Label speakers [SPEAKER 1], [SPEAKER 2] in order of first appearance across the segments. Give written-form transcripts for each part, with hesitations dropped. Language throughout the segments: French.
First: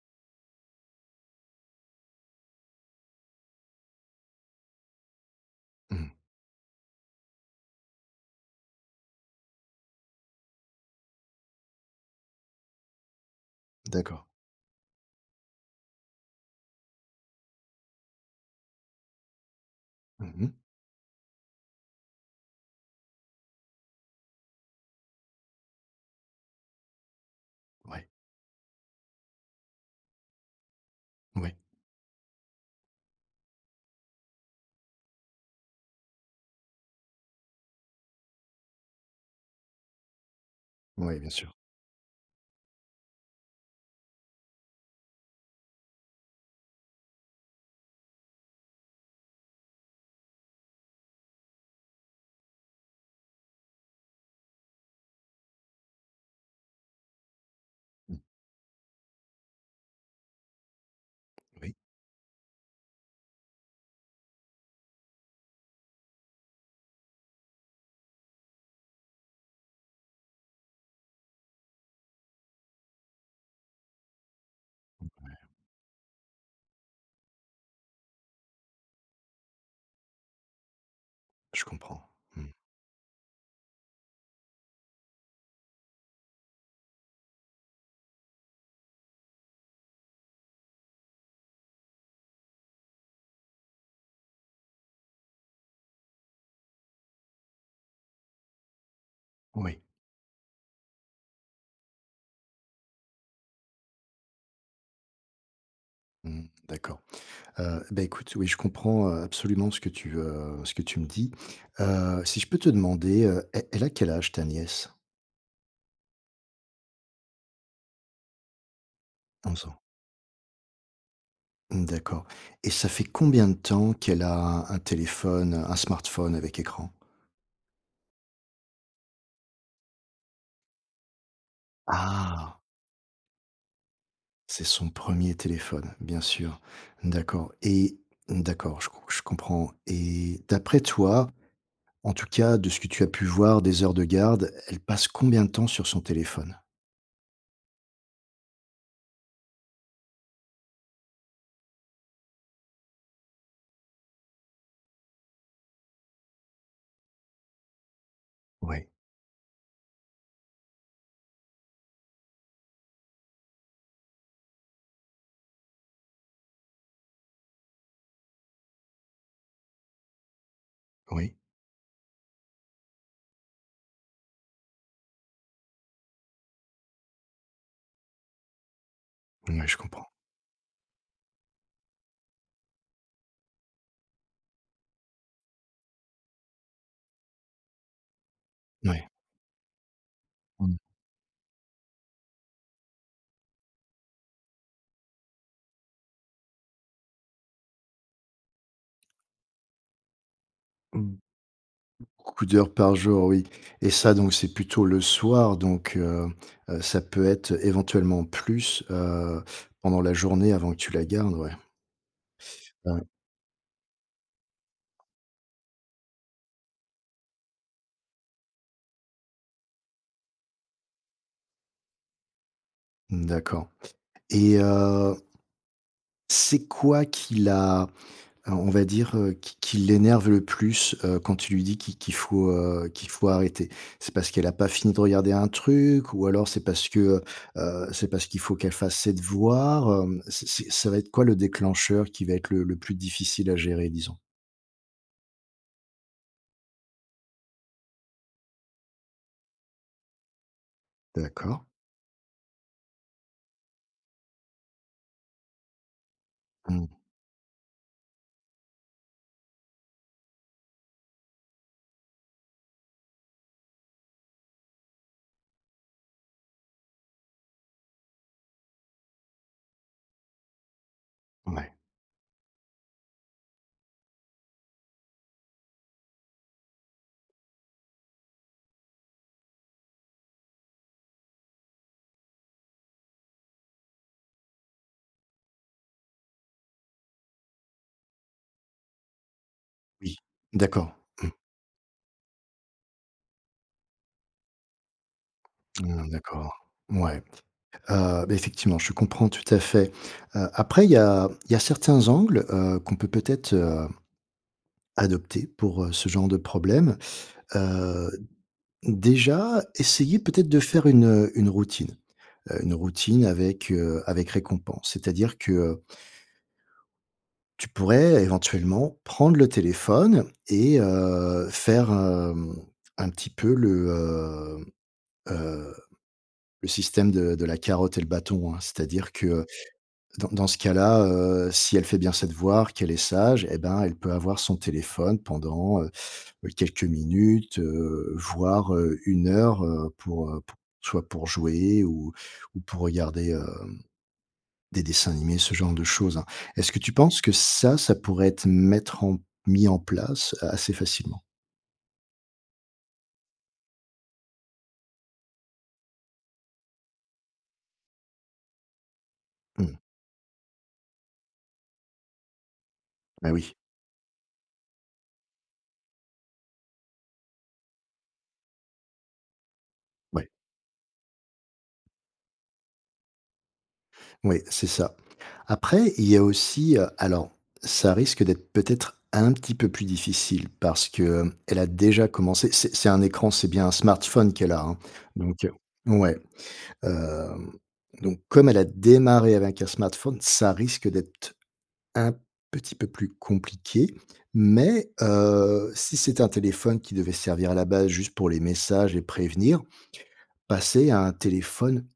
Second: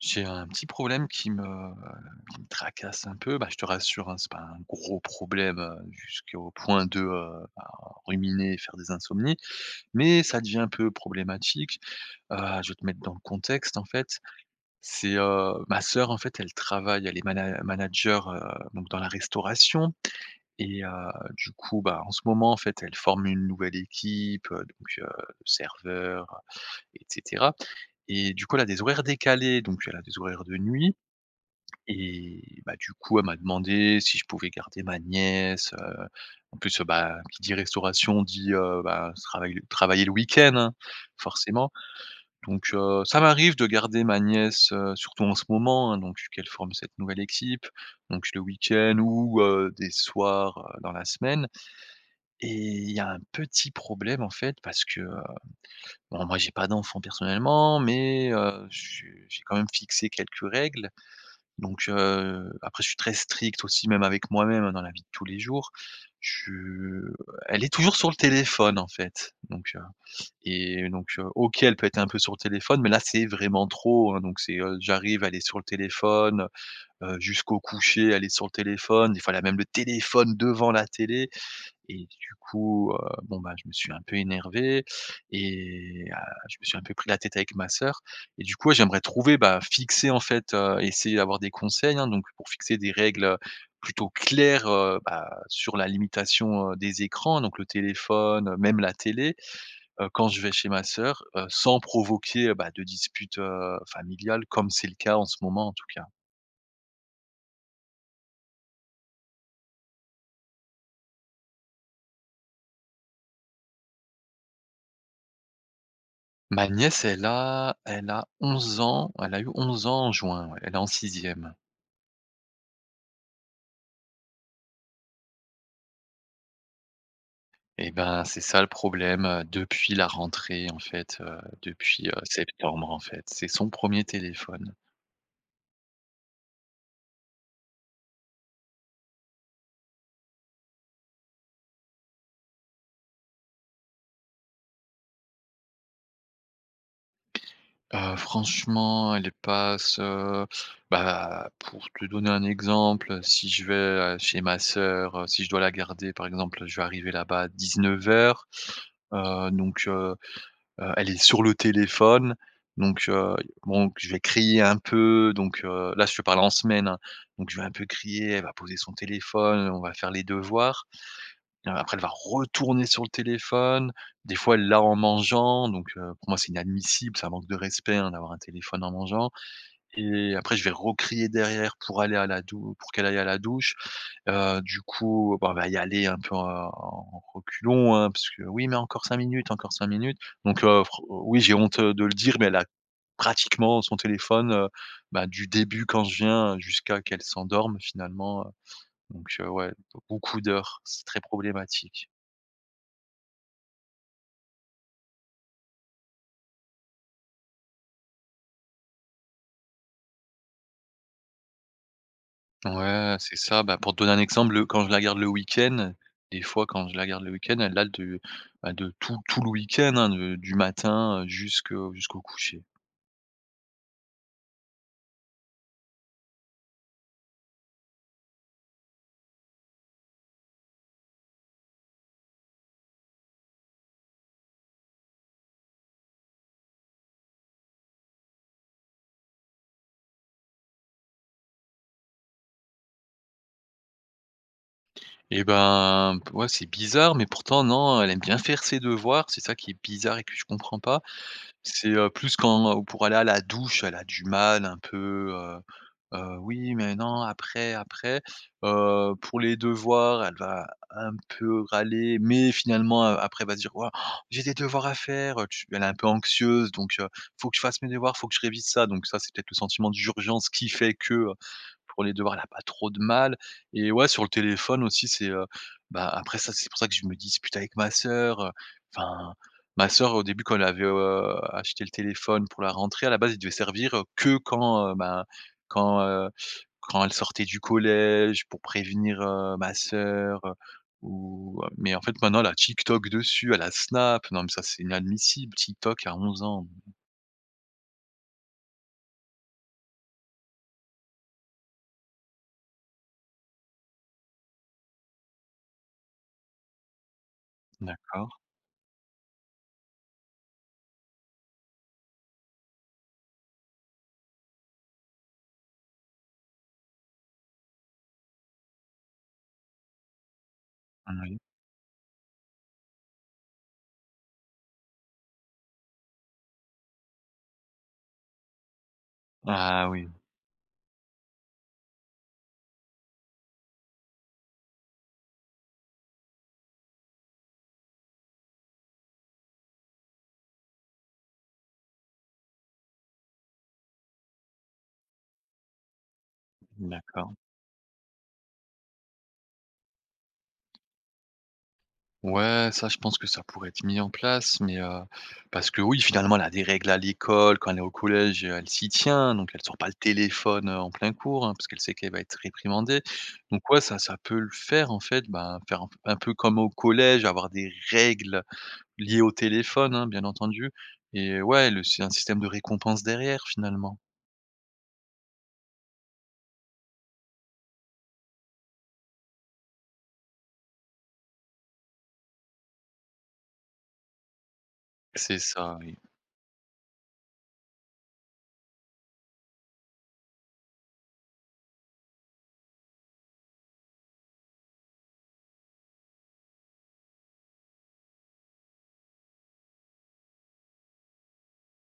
[SPEAKER 1] J'ai un petit problème qui me tracasse un peu. Bah, je te rassure, hein, c'est pas un gros problème,
[SPEAKER 2] Mmh.
[SPEAKER 1] jusqu'au point de, bah, ruminer et faire des insomnies, mais ça devient un peu problématique. Heu, je vais te mettre dans le contexte, en fait.
[SPEAKER 2] D'accord.
[SPEAKER 1] C'est, ma sœur, en fait, elle travaille, elle est manager, donc dans la restauration
[SPEAKER 2] Mmh mh.
[SPEAKER 1] et du coup, bah, en ce moment, en fait, elle forme une nouvelle équipe, donc serveur et cetera
[SPEAKER 2] Oui,
[SPEAKER 1] et du coup, elle a des horaires décalés, donc elle a des horaires de nuit
[SPEAKER 2] oui,
[SPEAKER 1] et bah, du coup, elle m'a demandé si je pouvais garder ma nièce, en plus, bah, qui dit restauration dit, bah, se travailler le week-end, hein,
[SPEAKER 2] oui, bien sûr.
[SPEAKER 1] forcément. Donc ça m'arrive de garder ma nièce, surtout en ce moment, hein, donc qu'elle forme cette nouvelle équipe, donc le week-end ou des soirs, dans la semaine et il y a un petit problème, en fait, parce que, bon, moi, j'ai pas d'enfant personnellement,
[SPEAKER 2] Mmh,
[SPEAKER 1] mais je j'ai quand même fixé quelques règles.
[SPEAKER 2] oui,
[SPEAKER 1] Donc, après je suis très strict aussi, même avec moi-même dans la vie de tous les jours. Je Elle est toujours sur le téléphone, en fait, donc, et donc, OK, elle peut être un peu sur le téléphone, mais là, c'est vraiment trop, hein, donc j'arrive, elle est sur le téléphone, jusqu'au coucher, elle est sur le téléphone. Des fois, elle a même le téléphone devant la télé.
[SPEAKER 2] je comprends.
[SPEAKER 1] Et du
[SPEAKER 2] Mmh.
[SPEAKER 1] coup, bon, bah, je me suis un peu énervé et je me suis un peu pris la tête avec ma sœur et du coup, ouais, j'aimerais trouver, bah, fixer en fait, essayer d'avoir des conseils, hein, donc pour fixer des règles, plutôt claires, bah, sur la limitation, des écrans, donc le téléphone, même la télé,
[SPEAKER 2] Oui,
[SPEAKER 1] quand je vais chez ma sœur, sans provoquer, bah, de disputes, familiales comme c'est le cas en ce moment, en tout cas.
[SPEAKER 2] mmh, d'accord. Bah, écoute, oui, je comprends, absolument ce que ce que tu me dis. Si je peux te demander, elle a quel âge ta nièce?
[SPEAKER 1] Ma nièce, elle a 11 ans, elle a eu
[SPEAKER 2] 11 ans.
[SPEAKER 1] 11 ans en juin, ouais, elle est en sixième.
[SPEAKER 2] Mmh, d'accord. Et ça fait combien de temps qu'elle a un téléphone, un smartphone avec écran?
[SPEAKER 1] Et ben, c'est ça le problème, depuis la rentrée en fait, depuis,
[SPEAKER 2] Ah!
[SPEAKER 1] septembre en fait. C'est son premier
[SPEAKER 2] C'est
[SPEAKER 1] téléphone.
[SPEAKER 2] son premier téléphone, bien sûr. D'accord. Et d'accord, je comprends. Et d'après toi, en tout cas, de ce que tu as pu voir des heures de garde, elle passe combien de temps sur son téléphone?
[SPEAKER 1] Franchement, elle passe, bah, pour te donner un exemple, si je vais, chez ma sœur, si je dois la garder par exemple, je vais arriver là-bas à 19:00,
[SPEAKER 2] Oui,
[SPEAKER 1] heu, donc heu elle est sur le téléphone, donc bon, je vais crier un peu, donc là je te parle en semaine, hein, donc je vais un peu crier, elle va poser son téléphone, on va faire les devoirs.
[SPEAKER 2] oui,
[SPEAKER 1] Après, elle va retourner sur le téléphone. Des fois, elle l'a en mangeant, donc pour moi, c'est inadmissible, c'est un manque de respect, hein, d'avoir un téléphone en mangeant
[SPEAKER 2] ouais, je comprends.
[SPEAKER 1] et après, je vais recrier derrière pour aller à la dou pour qu'elle aille à la douche. Du coup, bah, on va y aller un peu en reculons, hein, parce que: «Oui, mais
[SPEAKER 2] Oui.
[SPEAKER 1] encore 5 minutes, encore 5 minutes». Donc fr oui, j'ai honte, de le dire, mais elle a pratiquement son téléphone, bah, du début quand je viens jusqu'à qu'elle s'endorme finalement, donc ouais, beaucoup d'heures, c'est
[SPEAKER 2] Mmh.
[SPEAKER 1] très problématique.
[SPEAKER 2] Beaucoup d'heures par jour, oui. Et ça, donc c'est plutôt le soir, ça peut être éventuellement plus, pendant la journée avant que tu la gardes, ouais. Ouais.
[SPEAKER 1] Ouais, c'est ça. Bah, pour te donner un exemple, le quand je la garde le week-end, des fois, quand je la garde le week-end, elle a de bah, de tout tout le week-end, hein, de du matin, jusqu'au coucher.
[SPEAKER 2] D'accord. Et c'est quoi qui la… Alors, on va dire, qui l'énerve le plus, quand tu lui dis qu'il faut, qu'il faut arrêter? C'est parce qu'elle a pas fini de regarder un truc, ou alors c'est c'est parce qu'il faut qu'elle fasse ses devoirs, hem? C'est Ça va être quoi le déclencheur qui va être le plus difficile à gérer, disons?
[SPEAKER 1] Et ben, p ouais, c'est bizarre, mais pourtant non, elle aime bien faire ses devoirs. C'est ça qui est bizarre et que je comprends pas.
[SPEAKER 2] D'accord.
[SPEAKER 1] C'est, plus quand, pour aller à la douche, elle a du mal un peu, «Oui,
[SPEAKER 2] Mmh.
[SPEAKER 1] mais non, après, après». Pour les devoirs, elle va un peu râler, mais finalement, après, elle va se dire: «Waouh, j'ai des devoirs à faire», tu elle est un peu anxieuse, donc: «Faut que je fasse mes devoirs, faut que je révise ça», donc ça, c'est peut-être le sentiment d'urgence qui fait que,
[SPEAKER 2] Ouais.
[SPEAKER 1] pour les devoirs, elle a pas trop de mal et ouais, sur le téléphone aussi, bah, après ça, c'est pour ça que je me dispute avec ma sœur, enfin, ma sœur, au début, quand elle avait, acheté le téléphone pour la rentrée, à la base, il devait servir, que quand, ben, quand, quand elle sortait du collège pour prévenir, ma
[SPEAKER 2] Oui.
[SPEAKER 1] sœur,
[SPEAKER 2] D'accord.
[SPEAKER 1] ou mais en fait, maintenant, elle a TikTok dessus, elle a Snap. Non, mais ça, c'est inadmissible, TikTok
[SPEAKER 2] Mmh,
[SPEAKER 1] à 11
[SPEAKER 2] d'accord.
[SPEAKER 1] ans.
[SPEAKER 2] Ouais. Beh, effectivement, je comprends tout à fait. Après, il y a certains angles, qu'on peut peut-être adopter pour, ce genre de problème. Heu
[SPEAKER 1] D'accord,
[SPEAKER 2] Déjà, essayez peut-être de faire une routine avec récompense. C'est-à-dire que, tu pourrais éventuellement prendre le téléphone et
[SPEAKER 1] oui.
[SPEAKER 2] faire, hem, un petit peu heu, le système de la carotte et le bâton, hein. C'est-à-dire que,
[SPEAKER 1] Ah oui,
[SPEAKER 2] dans ce cas-là, si elle fait bien ses devoirs, qu'elle est sage, eh ben, elle peut avoir son téléphone pendant, quelques minutes, voire, 1 heure, pour soit pour jouer ou pour regarder, des dessins animés, ce genre de choses, hein. Est-ce que tu penses que
[SPEAKER 1] d'accord.
[SPEAKER 2] ça pourrait être mettre en mis en place assez facilement?
[SPEAKER 1] Ouais, ça, je pense que ça pourrait être mis en place, mais parce que oui, finalement, elle a des règles à l'école, quand elle est au collège, elle s'y tient, donc elle
[SPEAKER 2] Mmh,
[SPEAKER 1] sort pas le téléphone, en plein cours, hein, parce qu'elle sait qu'elle va être réprimandée.
[SPEAKER 2] bah, oui,
[SPEAKER 1] Donc ouais, ça ça peut le faire, en fait, ben, faire un peu comme au collège, avoir des règles liées au téléphone, hein, bien
[SPEAKER 2] ouais.
[SPEAKER 1] entendu et ouais, le c'est un système de récompense derrière, finalement.
[SPEAKER 2] Oui, c'est ça. Après, il y a aussi, alors ça risque d'être peut-être un petit peu plus difficile parce que, hem, elle a déjà commencé. C'est un écran, c'est bien un smartphone qu'elle a, hein,
[SPEAKER 1] C'est
[SPEAKER 2] donc heu,
[SPEAKER 1] ça.
[SPEAKER 2] ouais, hem, donc comme elle a démarré avec un smartphone, ça risque d'être un petit peu plus compliqué. Mais si c'est un téléphone qui devait servir à la base juste pour les messages et prévenir, passer à un téléphone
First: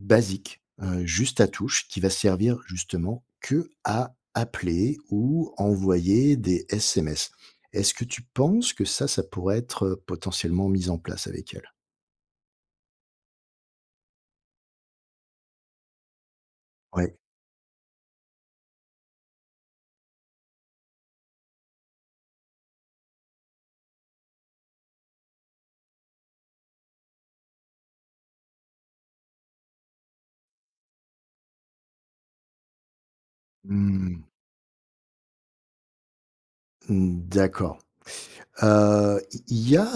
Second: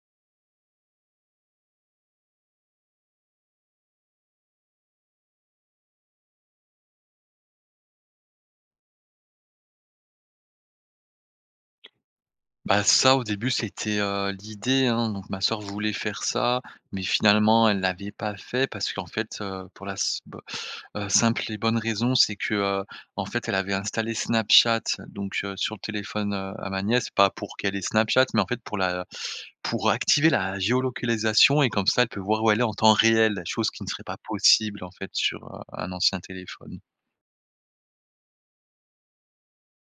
[SPEAKER 2] basique, juste à touche qui va servir justement que à appeler ou envoyer des SMS. Est-ce que tu penses que ça pourrait être, potentiellement mis en place avec elle?
[SPEAKER 1] Bah, ça, au début, c'était, l'idée, hein, donc ma sœur voulait faire ça, mais
[SPEAKER 2] Ouais.
[SPEAKER 1] finalement, elle l'avait pas fait parce qu'en fait, pour la s b simple et bonne raison, c'est que, en fait, elle avait installé Snapchat, donc sur le téléphone, à ma nièce, pas pour qu'elle ait Snapchat, mais en fait pour activer la géolocalisation et comme ça, elle peut voir où elle est en temps réel, chose qui ne serait pas
[SPEAKER 2] Mmh.
[SPEAKER 1] possible, en fait, sur, un ancien téléphone.
[SPEAKER 2] Mmh, d'accord. Heu, il y a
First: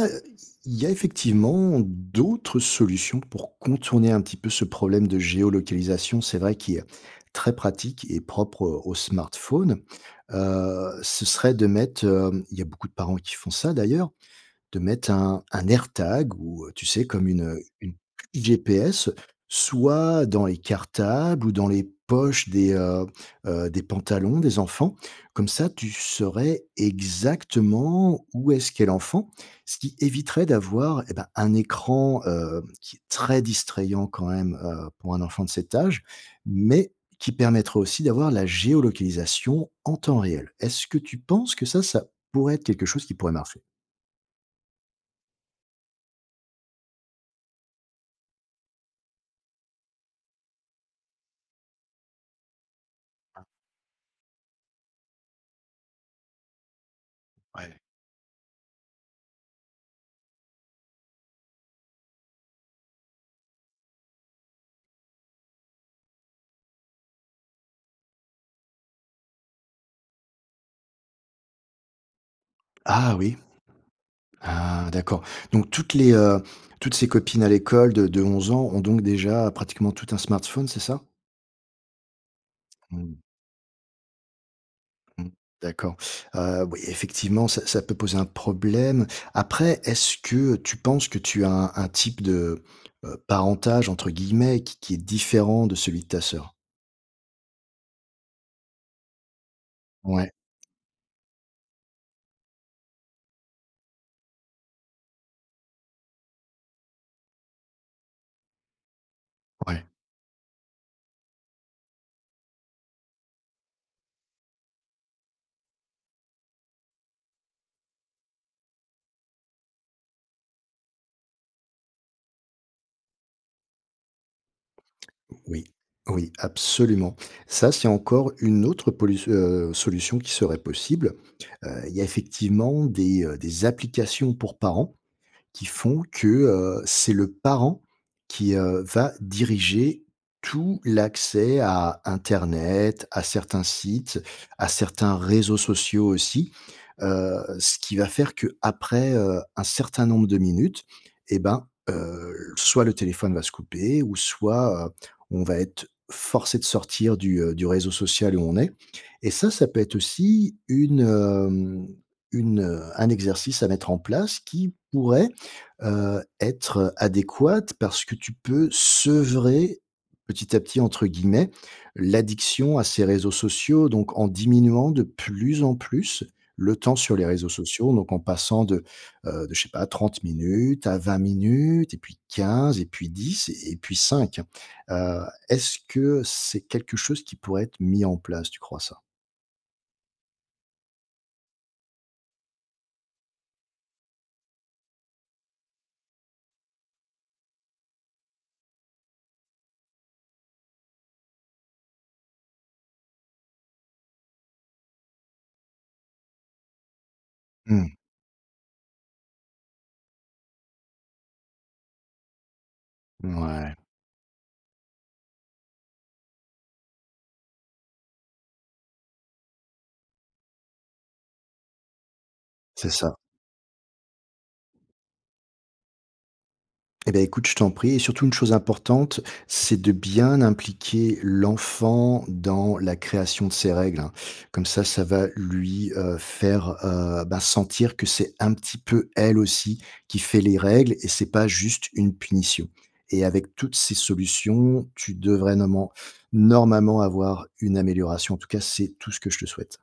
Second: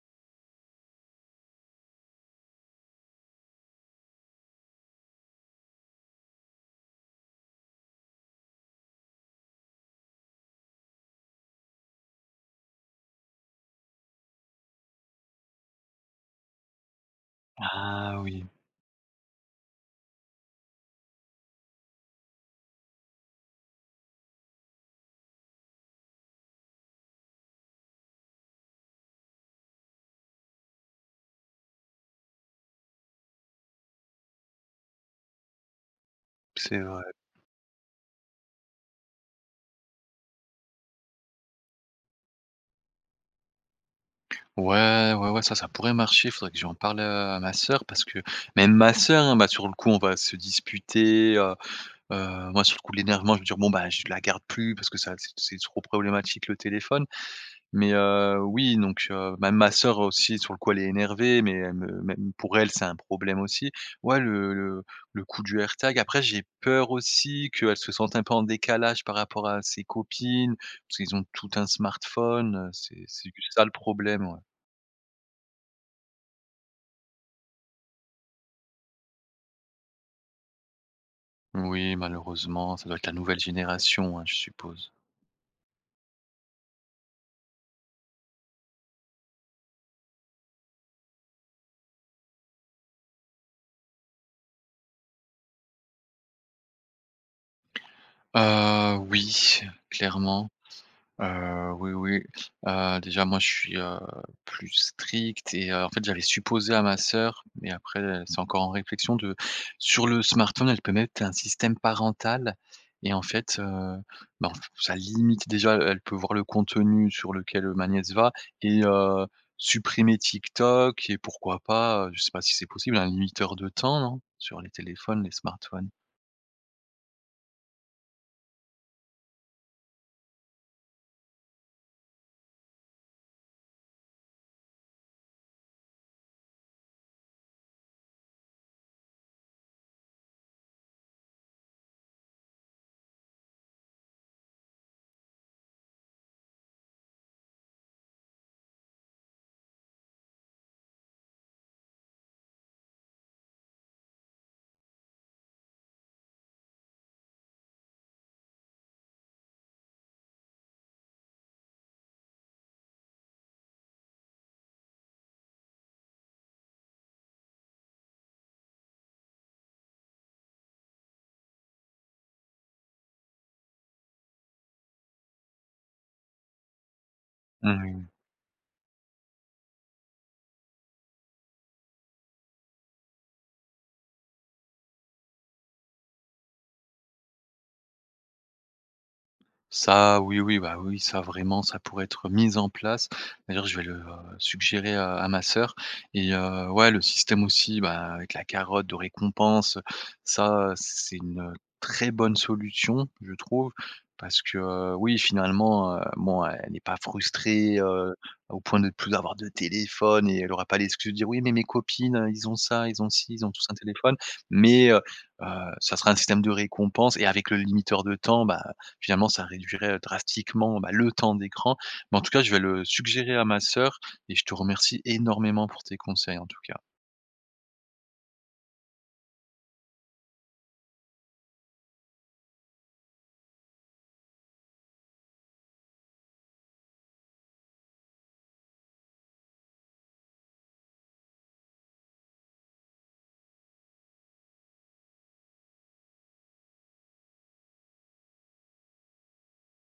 [SPEAKER 2] il y a effectivement d'autres solutions pour contourner un petit peu ce problème de géolocalisation. C'est vrai qu'il est très pratique et propre aux smartphones. Ce serait de mettre, hem, il y a beaucoup de parents qui font ça d'ailleurs, de mettre un AirTag ou, tu sais, comme une puce
[SPEAKER 1] Ah oui,
[SPEAKER 2] GPS, soit dans les cartables ou dans les poches des pantalons des enfants. Comme ça, tu saurais exactement où est-ce qu'est l'enfant, ce qui éviterait d'avoir, eh ben, un écran, qui est très distrayant quand même, pour un enfant de cet âge,
[SPEAKER 1] c'est
[SPEAKER 2] mais
[SPEAKER 1] vrai.
[SPEAKER 2] qui permettrait aussi d'avoir la géolocalisation en temps réel. Est-ce que tu penses que ça pourrait être quelque chose qui pourrait marcher?
[SPEAKER 1] Ouais, ouais, ouais, ça pourrait marcher. Faudrait que j'en parle, à ma sœur parce que même ma sœur, hein, bah, sur le coup, on va se disputer, moi, sur le coup de l'énervement, je vais dire: «Bon, bah, je la garde plus parce que ça c'est trop problématique le téléphone».
[SPEAKER 2] Ouais.
[SPEAKER 1] Mais oui, donc même ma sœur aussi, sur le coup, elle est énervée, mais elle me même pour elle, c'est un problème aussi. Ouais, le coup du AirTag, après j'ai peur aussi qu'elle se sente un peu en décalage par rapport à ses copines, parce qu'ils ont tout un smartphone,
[SPEAKER 2] Ah
[SPEAKER 1] c'est
[SPEAKER 2] oui,
[SPEAKER 1] juste ça le problème, ouais.
[SPEAKER 2] ah d'accord. Donc toutes toutes ces copines à l'école de 11 ans ont donc déjà pratiquement toutes un smartphone, c'est ça?
[SPEAKER 1] Oui, malheureusement, ça doit être la
[SPEAKER 2] Mmh
[SPEAKER 1] nouvelle génération, hein, je suppose.
[SPEAKER 2] mh. D'accord. Oui, effectivement, ça ça peut poser un problème. Après, est-ce que tu penses que tu as un type de, «parentage» entre guillemets qui est différent de celui de ta sœur?
[SPEAKER 1] Oui,
[SPEAKER 2] Ouais,
[SPEAKER 1] clairement. Oui, oui. Déjà moi je suis, plus strict et en fait j'avais supposé à ma sœur, mais après, c'est encore en réflexion de
[SPEAKER 2] ouais.
[SPEAKER 1] sur le smartphone, elle peut mettre un système parental et en fait, bah, ça limite déjà, elle peut voir le contenu sur lequel, ma nièce va et supprimer TikTok et pourquoi pas, je sais pas si c'est possible, un limiteur de temps, non? Sur les téléphones, les
[SPEAKER 2] Oui,
[SPEAKER 1] smartphones?
[SPEAKER 2] oui, absolument. Ça, c'est encore une autre solution qui serait possible. Il y a effectivement des applications pour parents qui font que, c'est le parent qui, va diriger tout l'accès à internet, à certains sites, à certains réseaux sociaux aussi, ce qui va faire qu'après, un certain nombre de minutes, et ben, soit le téléphone va se couper ou soit, on va être forcé de sortir du réseau social où on est, et ça peut être aussi une, hem, une, un exercice à mettre en place qui pourrait être adéquate, parce que tu peux sevrer «petit à petit» entre guillemets, l'addiction à ces réseaux sociaux, donc en diminuant de plus en plus le temps sur les réseaux sociaux,
[SPEAKER 1] Mmh.
[SPEAKER 2] donc en passant de je sais pas 30 minutes à 20 minutes et puis 15 et puis 10 et puis 5. Heu, est-ce que c'est quelque chose qui pourrait être mis en place, tu crois ça?
[SPEAKER 1] Ça, oui, oui, bah, oui, ça vraiment, ça pourrait être mis en place. D'ailleurs, je vais le, suggérer à ma sœur et ouais, le système aussi, bah, avec la carotte de récompense, ça, c'est une, très bonne solution, je trouve. Parce que, oui, finalement, bon, elle n'est pas frustrée,
[SPEAKER 2] Mmh,
[SPEAKER 1] au point de ne plus avoir de téléphone et elle aura pas l'excuse de dire: «Oui, mais mes copines, ils ont ça, ils ont ci, ils ont tous un
[SPEAKER 2] mouais,
[SPEAKER 1] téléphone». Mais heu, ça sera un système de récompense et avec le limiteur de temps, bah, finalement, ça réduirait, drastiquement, bah, le temps d'écran. Mais en tout cas, je vais le
[SPEAKER 2] c'est ça.
[SPEAKER 1] suggérer à ma sœur et je te remercie énormément pour tes conseils, en tout cas.
[SPEAKER 2] Eh beh, écoute, je t'en prie. Et surtout une chose importante, c'est de bien impliquer l'enfant dans la création de ses règles, hein. Comme ça va lui, faire, ben, sentir que c'est un petit peu elle aussi qui fait les règles et c'est pas juste une punition, et avec toutes ces solutions, tu devrais normalement avoir une amélioration. En tout cas, c'est tout ce que je te souhaite.